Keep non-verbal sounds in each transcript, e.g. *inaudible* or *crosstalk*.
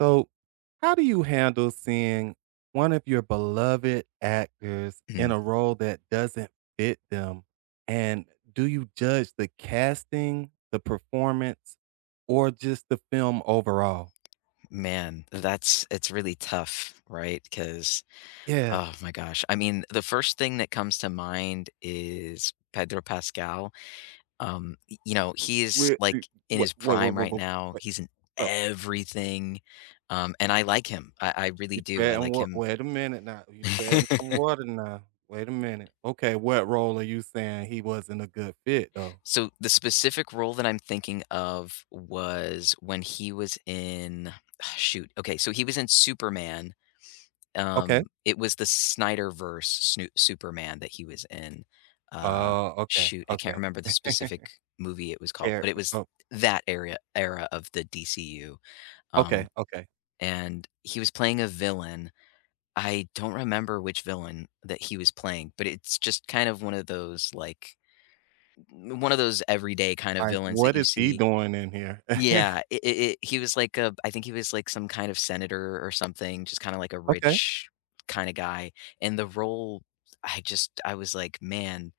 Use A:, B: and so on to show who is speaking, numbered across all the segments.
A: So, how do you handle seeing one of your beloved actors in
B: Mm,
A: a role that doesn't fit them? And do you judge the casting, the performance, or just the film overall?
B: man, that's it's really tough, right? Because
A: Yeah.
B: oh my gosh. I mean, the first thing that comes to mind is Pedro Pascal. He is,
A: Wait, wait,
B: like, in
A: wait,
B: his
A: wait,
B: prime
A: wait,
B: right
A: wait,
B: now.
A: wait.
B: He's in
A: So
B: everything, and I like him. I really
A: you
B: do. I
A: treading
B: like him.
A: wait a minute now. You treading some
B: *laughs*
A: water now. Wait a minute. Okay, what role are you saying he wasn't a good fit though?
B: So, the specific role that I'm thinking of was when he was in *sighs* shoot, okay, so he was in Superman.
A: Okay.
B: It was the Snyderverse Snoo Superman that he was in. Uh,
A: Okay,
B: Shoot, I can't
A: okay.
B: remember the specific movie it was
A: *laughs*
B: called, but it was
A: Character.
B: that area era of the DCU.
A: Okay,
B: Um,
A: okay.
B: and he was playing a villain. I don't remember which villain that he was playing, but it's just kind of one of those, like, one of those everyday kind of
A: Like,
B: villains that
A: what
B: you
A: is he
B: see.
A: doing in here? *laughs*
B: Yeah, it he was like a I think he was like some kind of senator or something, just kinda like a
A: Okay.
B: rich kinda guy, and the role, I just I was like, "Man,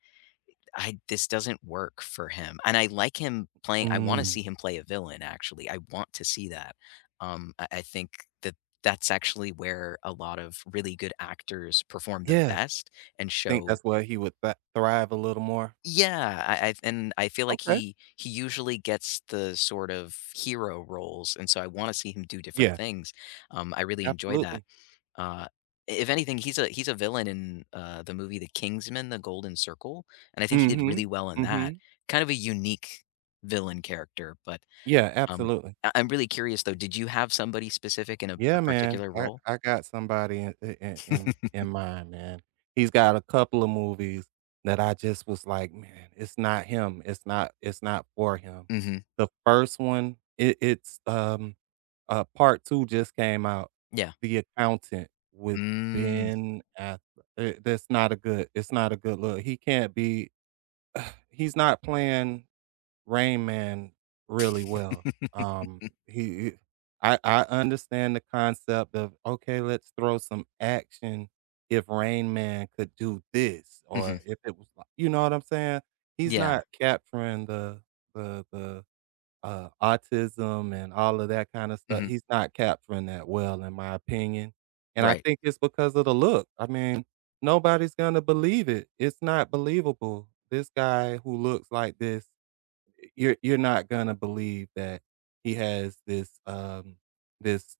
B: I this doesn't work for him," and I like him playing I wanna
A: Mm,
B: see him play a villain, actually, I want to see that. I think that that's actually where a lot of really good actors perform the
A: yeah.
B: best and
A: Think
B: show
A: that's where he would th thrive a little more?
B: yeah, I and I feel like
A: Okay.
B: he usually gets the sort of hero roles, and so I wanna see him do different
A: Yeah,
B: things. I really enjoy that.
A: absolutely.
B: Uh, if anything, he's a villain in, the movie The Kingsman: The Golden Circle, and I think he did really
A: Mhm,
B: well in that.
A: mhm.
B: Kind of a unique villain character, but,
A: Yeah,
B: um,
A: absolutely.
B: I'm really curious though, did you have somebody specific in a
A: Yeah, man.
B: particular
A: I
B: role?
A: I got somebody in in in
B: *laughs*
A: in mind, man. He's got a couple of movies that I just was like, "Man, it's not him. It's not for him."
B: Mhm.
A: The first one, it's part 2 just came out,
B: Yeah.
A: The Accountant with
B: Mm.
A: Ben Aff, that's not a good it's not a good look. He can't be He's not playing Rain Man really well.
B: *laughs*
A: Um, he I understand the concept of okay, let's throw some action if Rain Man could do this
B: Mhm.
A: or if it was like you know what I'm saying? He's
B: Yeah.
A: not capturing the autism and all of that kind of stuff.
B: Mhm.
A: He's not capturing that well in my opinion. And I
B: Right.
A: think it's because of the look. I mean, nobody's gonna believe it. It's not believable. This guy who looks like this, you're not gonna believe that he has this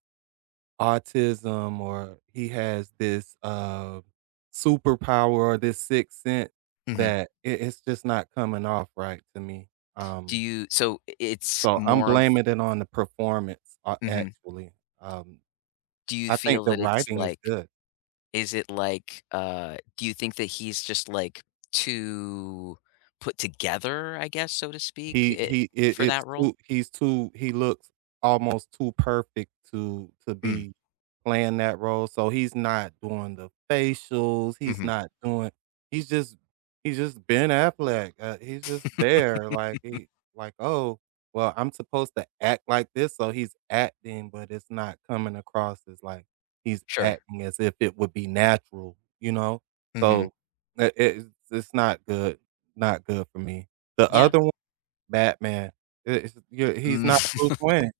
A: autism or he has this superpower or this sixth sense
B: Mhm.
A: that it's just not coming off right to me.
B: Do
A: Um
B: you so it's
A: so I'm
B: more of
A: blaming it on the performance,
B: mhm.
A: actually. Um
B: Do you
A: I think
B: feel
A: the
B: that it's
A: writing is
B: like
A: good.
B: is it like, do you think that he's just, like, too put together, I guess, so to speak, I for that role?
A: He's too, he looks almost too perfect to
B: Mm,
A: be playing that role, so he's not doing the facials, he's
B: mhm.
A: not doing he's just he's just Ben Affleck, he's just
B: *laughs*
A: there, like, he like, "Oh, well, I'm supposed to act like this," so he's acting, but it's not coming across as, like, he's
B: Sure.
A: acting as if it would be natural, you know?
B: Mhm.
A: So, it it's it's not good, not good for me. The
B: Yeah.
A: other one, Batman. It it's Yeah, he's
B: Mm.
A: not Bruce
B: *laughs*
A: Wayne,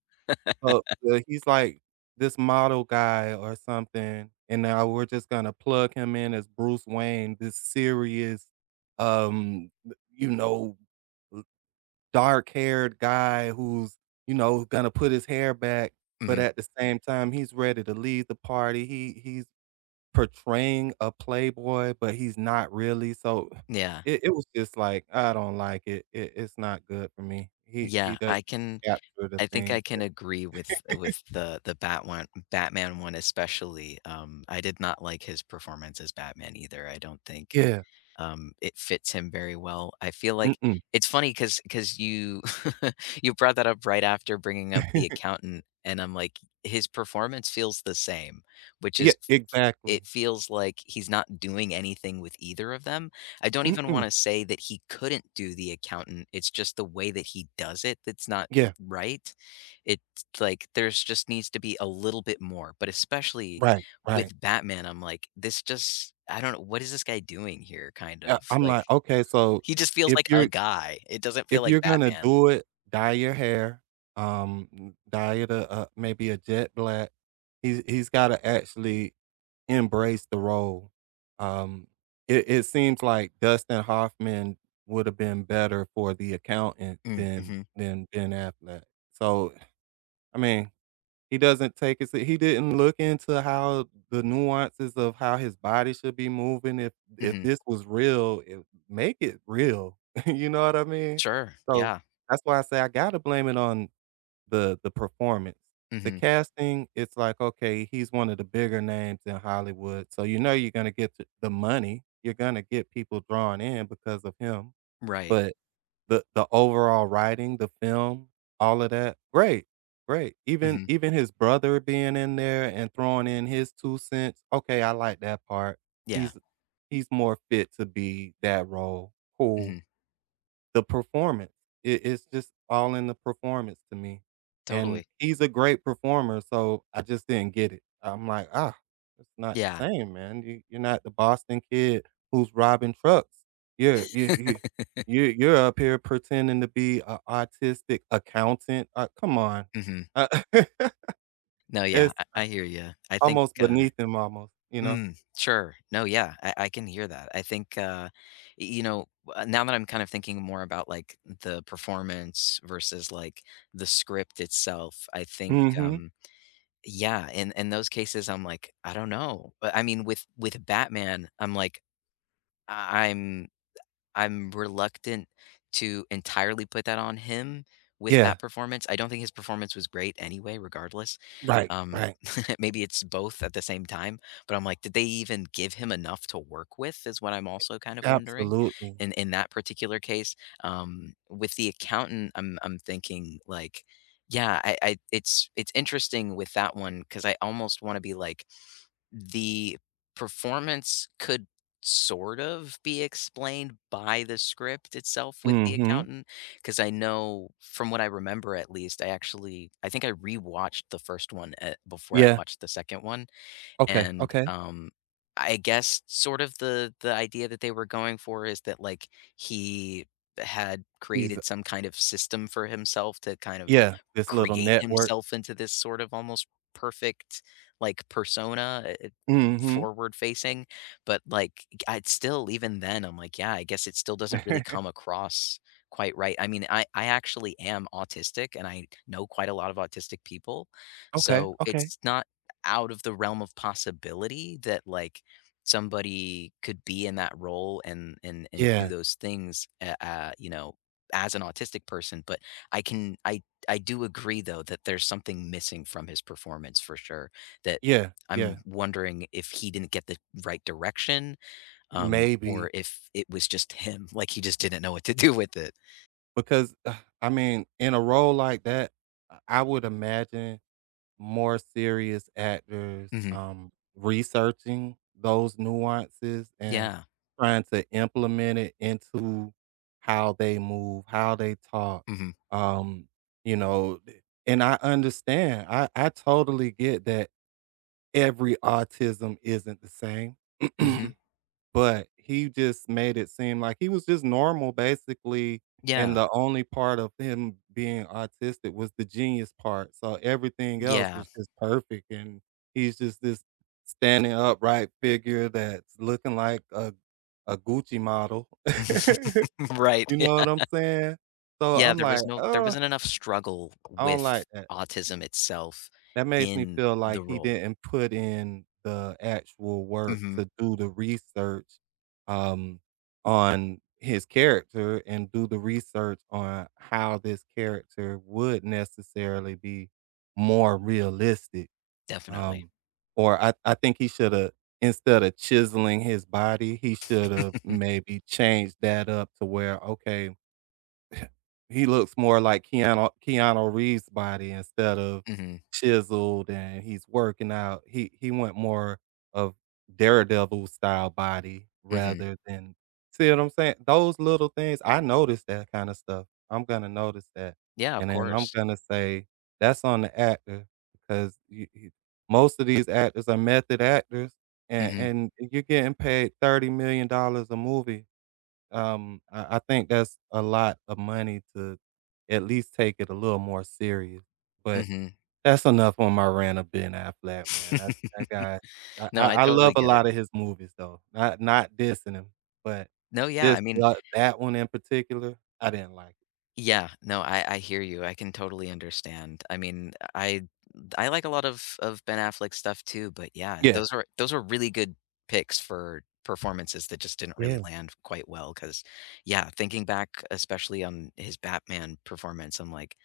A: but he's like this model guy or something, and now we're just gonna plug him in as Bruce Wayne, this serious, um, you know, dark-haired guy who's, you know, gonna put his hair back, but
B: Mhm.
A: at the same time, he's ready to lead the party. He's portraying a playboy, but he's not really, so
B: Yeah.
A: it was just like, I don't like it, it's not good for me. He
B: Yeah,
A: doesn't
B: I can
A: capture the
B: I think
A: things
B: I can
A: that—
B: agree with the Batman one especially, I did not like his performance as Batman either, I don't think
A: Yeah,
B: It fits him very well. I feel like
A: mm-mm.
B: it's funny because you *laughs* you brought that up right after bringing up the
A: *laughs*
B: accountant, and I'm like, his performance feels the same, which
A: Yeah,
B: is
A: exactly.
B: it feels like he's not doing anything with either of them. I don't even
A: Mm-mm.
B: wanna say that he couldn't do the accountant, it's just the way that he does it that's not
A: Yeah,
B: right. It's like there's just needs to be a little bit more, but especially
A: right, right.
B: with Batman, I'm like, this just I don't know, what is this guy doing here kind of?
A: Yeah, I'm
B: Like,
A: like, "Okay, so
B: he just feels
A: if
B: like a
A: you're
B: guy. It doesn't feel
A: if
B: like
A: you're gonna
B: Batman.
A: do it, dye your hair, dye it a maybe a jet black." He's gotta actually embraced the role. Um, it, it seems like Dustin Hoffman would have been better for the accountant
B: Mm,
A: than
B: mhm,
A: Ben Affleck. So I mean, he doesn't take it. He didn't look into how the nuances of how his body should be moving. If
B: mhm.
A: this was real, make it real. *laughs* You know what I mean?
B: Sure,
A: So
B: yeah,
A: that's why I say I gotta blame it on the performance. The
B: mhm,
A: casting, it's like, okay, he's one of the bigger names in Hollywood, so you know you're gonna get th the money, you're gonna get people drawn in because of him,
B: right,
A: but the overall writing, the film, all of that, great, great.
B: mhm,
A: Even his brother being in there and throwing in his 2 cents, okay, I like that part.
B: yeah,
A: He's he's more fit to be that role, cool.
B: mhm,
A: The performance, it's just all in the performance to me, and
B: totally,
A: he's a great performer, so I just didn't get it. I'm like, "Ah, it's not the
B: yeah,
A: same, man. You're not the Boston kid who's robbing trucks. You're you you you you're up here pretending to be an autistic accountant. Come on."
B: mhm.
A: Uh,
B: No,
A: *laughs*
B: yeah,
A: it's
B: I hear you. I think,
A: almost
B: uh.
A: beneath him almost, you know?
B: Mm, sure. No, yeah, I can hear that. I think, y you know, now that I'm kind of thinking more about, like, the performance versus, like, the script itself, I think,
A: Mhm.
B: yeah, in those cases, I'm like, "I don't know." But, I mean, with Batman, I'm like, I'm I'm reluctant to entirely put that on him with
A: Yeah.
B: that performance. I don't think his performance was great anyway, regardless.
A: Right,
B: Um,
A: right.
B: *laughs* maybe it's both at the same time, but I'm like, did they even give him enough to work with? Is what I'm also kind of wondering.
A: Absolutely.
B: In that particular case, with the accountant, I'm thinking like, yeah, I it's interesting with that one because I almost want to be like the performance could sort of be explained by the script itself with the
A: Mhm.
B: accountant, because I know from what I remember, at least, I actually I think I rewatched the first one, before I
A: Yeah.
B: watched the second one,
A: Okay,
B: and
A: okay.
B: I guess sort of the idea that they were going for is that like he had
A: He's—
B: created some kind of system for himself to kind of
A: Yeah, this little
B: create
A: network.
B: himself into this sort of almost perfect like persona
A: Mhm.
B: forward facing but like I'd still even then I'm like yeah I guess it still doesn't really come
A: *laughs*
B: across quite right. I mean, I actually am autistic and I know quite a lot of autistic people,
A: Okay,
B: so
A: okay.
B: it's not out of the realm of possibility that like somebody could be in that role and and do
A: Yeah,
B: those things you know as an autistic person but I can I do agree though that there's something missing from his performance for sure that
A: yeah,
B: I'm
A: yeah.
B: wondering if he didn't get the right direction,
A: Maybe
B: or if it was just him *laughs* like he just didn't know what to do with it.
A: because, I mean, in a role like that, I would imagine more serious actors,
B: Hmm,
A: researching those nuances and
B: yeah.
A: trying to implement it into how they move, how they talk,
B: Hmm.
A: um, you know, and I understand. I totally get that every autism isn't the same,
B: Hmm.
A: *clears throat* but he just made it seem like he was just normal basically, and
B: Yeah.
A: the only part of him being autistic was the genius part, so everything else
B: Yeah.
A: was just perfect, and he's just this standing upright figure that's looking like a Gucci model. *laughs*
B: *laughs* Right.
A: You know what I'm saying? So
B: Yeah,
A: I'm
B: there
A: like,
B: was no there
A: oh,
B: wasn't enough struggle
A: I don't
B: with
A: like that."
B: autism itself
A: That makes me
B: in
A: feel
B: the
A: like he
B: role.
A: didn't put in the actual work
B: Mhm.
A: to do the research, um, on his character and do the research on how this character would necessarily be more realistic,
B: Definitely.
A: um, or I think he shoulda, instead of chiseling his body, he shoulda
B: *laughs*
A: maybe changed that up to where, okay, he looks more like Keanu Reeves' body instead of
B: Mhm.
A: chiseled and he's working out. He went more of Daredevil style body
B: Mhm.
A: rather than— see what I'm saying? Those little things, I notice that kinda stuff. I'm gonna notice that,
B: Yeah, of
A: and then I'm
B: course.
A: gonna say, "That's on the actor," because you most of these actors are method actors,
B: Mhm.
A: and you're getting paid $30,000,000 a movie. I think that's a lot of money to at least take it a little more serious. But
B: Mhm.
A: that's enough on my rant of Ben Affleck, man. I
B: *laughs*
A: that guy,
B: No, I
A: I love
B: totally
A: a
B: get it.
A: lot of his movies though. Not not dissing him, but
B: No, yeah, I
A: just
B: mean
A: that one in particular, I didn't like it.
B: yeah, no, I hear you. I can totally understand. I mean, I like a lot of Ben Affleck stuff too, but yeah,
A: Yeah,
B: those were really good picks for performances that just didn't really
A: Yeah,
B: land quite well. Because, yeah, thinking back especially on his Batman performance, I'm like,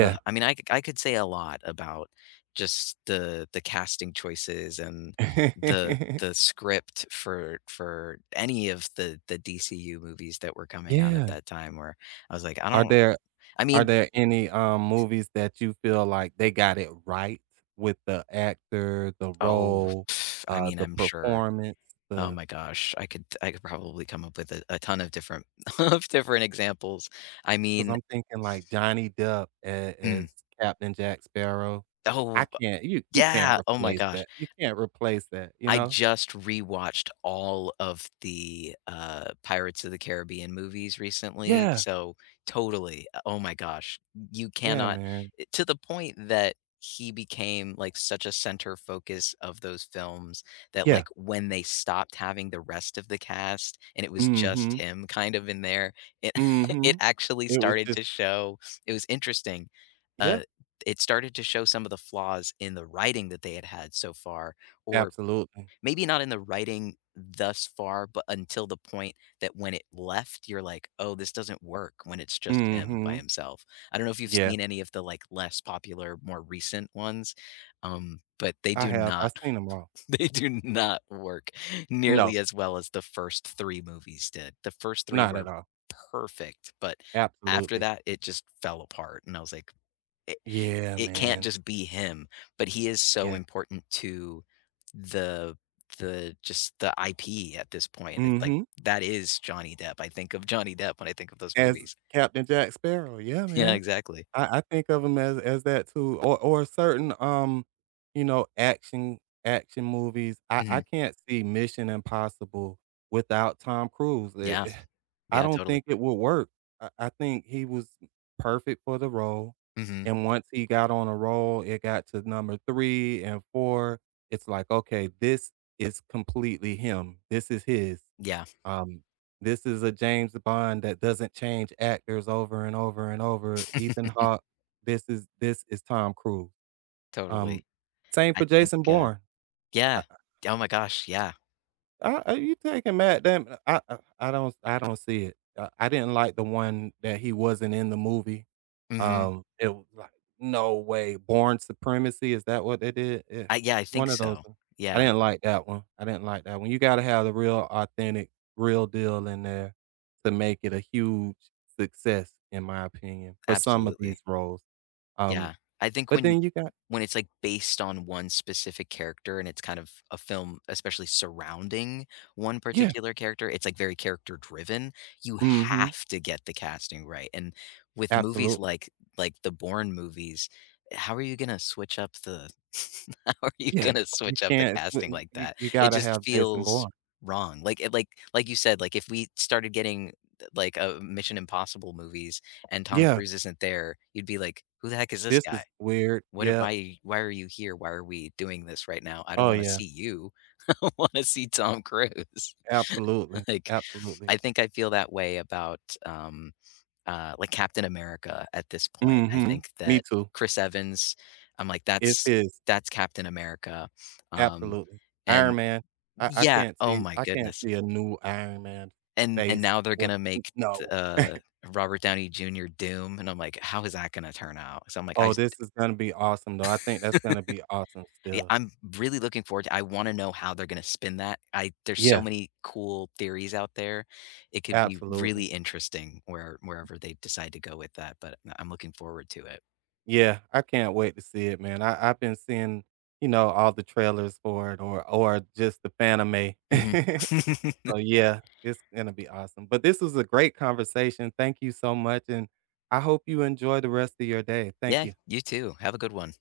B: ugh. I mean, I could say a lot about just the casting choices and the
A: *laughs*
B: script for any of the DCU movies that were coming out at
A: Yeah.
B: that time where I was like, I
A: Are
B: don't
A: there—
B: I
A: Are
B: mean,
A: there any, movies that you feel like they got it right with the actor, the
B: oh,
A: role,
B: *sighs* pff, I mean,
A: the
B: I'm sure
A: performance,
B: Oh
A: the?
B: my gosh, I could probably come up with a, ton of different *laughs* of different examples. I
A: Because 'cause
B: mean,
A: I'm thinking like Johnny Depp a
B: mm,
A: as Captain Jack Sparrow.
B: oh
A: I can't, you can't
B: yeah, oh my
A: replace
B: gosh.
A: that. You can't replace that, you
B: I
A: know?
B: just rewatched all of the, Pirates of the Caribbean movies recently,
A: Yeah.
B: so totally. Oh my gosh, you
A: Yeah,
B: cannot
A: man.
B: eh, to the point that he became, like, such a center focus of those films that, like,
A: Yeah.
B: when they stopped having the rest of the cast and it was
A: Mm,
B: just
A: mhm.
B: him kind of in there, it
A: Mm,
B: *laughs* it
A: mhm.
B: actually
A: It was
B: started
A: just—
B: to show it was interesting. Uh,
A: yeah,
B: it started to show some of the flaws in the writing that they had had so far or
A: absolutely.
B: Maybe not in the writing thus far, but until the point that when it left, you're like, "Oh, this doesn't work," when it's
A: Mm,
B: just him by
A: mhm.
B: himself. I don't know if you've
A: Yeah.
B: seen any of the, like, less popular, more recent ones, but they
A: I
B: do
A: have. I've
B: not
A: seen them all.
B: *laughs* they do not work nearly
A: No,
B: as well as the first 3 movies did. The first 3
A: not
B: were
A: at all.
B: perfect, but after
A: Absolutely.
B: that, it just fell apart, and I was like,
A: Yeah,
B: it can't
A: man.
B: just be him, but he is so
A: Yeah.
B: important to the the just the IP at this point.
A: Mm,
B: It's like
A: mhm.
B: that is Johnny Depp. I think of Johnny Depp when I think of those
A: As
B: movies.
A: Captain Jack Sparrow. Yeah,
B: Yeah,
A: man.
B: exactly.
A: I think of him as that too, or certain, you know, action movies. I
B: Mhm.
A: can't see Mission Impossible without Tom Cruise.
B: Yeah.
A: I
B: Yeah,
A: don't
B: totally.
A: think it would work. I think he was perfect for the role,
B: Mhm.
A: and once he got on a roll, it got to number 3 and 4. It's like, "Okay, this is completely him. This is his."
B: Yeah.
A: Um, this is a James Bond that doesn't change actors over and over and over. Ethan
B: *laughs*
A: Hawke, this is Tom Cruise.
B: Totally.
A: Um, same
B: I
A: for
B: think,
A: Jason Bourne.
B: yeah. Oh my gosh, yeah.
A: I, you taking Matt Damon, I don't see it. I didn't like the one that he wasn't in the movie.
B: Mhm.
A: It was like, "No way, Born Supremacy," is that what they did? Yeah,
B: I yeah, I think
A: one of those.
B: so.
A: I
B: Yeah,
A: didn't like that one. I didn't like that one. You gotta have the real authentic, real deal in there to make it a huge success, in my opinion, for some of
B: absolutely.
A: these roles.
B: Yeah.
A: Um,
B: I think
A: but then you got—
B: when it's, like, based on one specific character and it's kind of a film, especially surrounding one
A: Yeah.
B: particular character, it's, like, very character driven. You
A: Mm, mhm.
B: have to get the casting right, and with movies
A: Absolutely.
B: like the Bourne movies, how are you gonna switch up the *laughs* how are you
A: Yeah.
B: gonna
A: You
B: switch up the
A: can't,
B: casting like that?
A: you
B: It
A: gotta have
B: just
A: Jason
B: feels
A: Bourne.
B: wrong. Like, it like you said, like, if we started getting, like, a Mission Impossible movies and Tom
A: Yeah,
B: Cruise isn't there, you'd be like, "Who the heck is this
A: this
B: guy?
A: is weird.
B: What
A: Yeah.
B: why are you here? Why are we doing this right now? I don't
A: Oh,
B: wanna
A: yeah.
B: see you. *laughs* I wanna see Tom Cruise." *laughs*
A: Absolutely,
B: Like,
A: absolutely.
B: I think I feel that way about, um, like, Captain America at this point. I
A: Mhm.
B: think
A: Me
B: that
A: too.
B: Chris Evans, I'm like,
A: It's his.
B: That's Captain America." Um,
A: Absolutely.
B: and
A: Iron Man. I
B: Yeah,
A: can't
B: oh
A: see,
B: my
A: I can't
B: goodness.
A: see a new Iron Man
B: And
A: face
B: now they're
A: with—
B: gonna make,
A: no.
B: uh, Robert Downey Jr. Doom, and I'm like, "How is that gonna turn out?" So I'm like, "I
A: Oh, this is gonna be awesome, though. I think that's gonna be awesome
B: Yeah,
A: still.
B: I'm really looking forward to I wanna know how they're gonna spin that. I there's so
A: Yeah,
B: many cool theories out there. It could be really
A: absolutely.
B: interesting where wherever they decide to go with that, but I'm looking forward to it.
A: Yeah, I can't wait to see it, man. I've been seeing, you know, all the trailers for it or just the fanime.
B: Mhm.
A: *laughs*
B: *laughs*
A: So, yeah, it's gonna be awesome. But this was a great conversation. Thank you so much, and I hope you enjoy the rest of your day. Thank
B: Yeah,
A: you.
B: you too. Have a good one.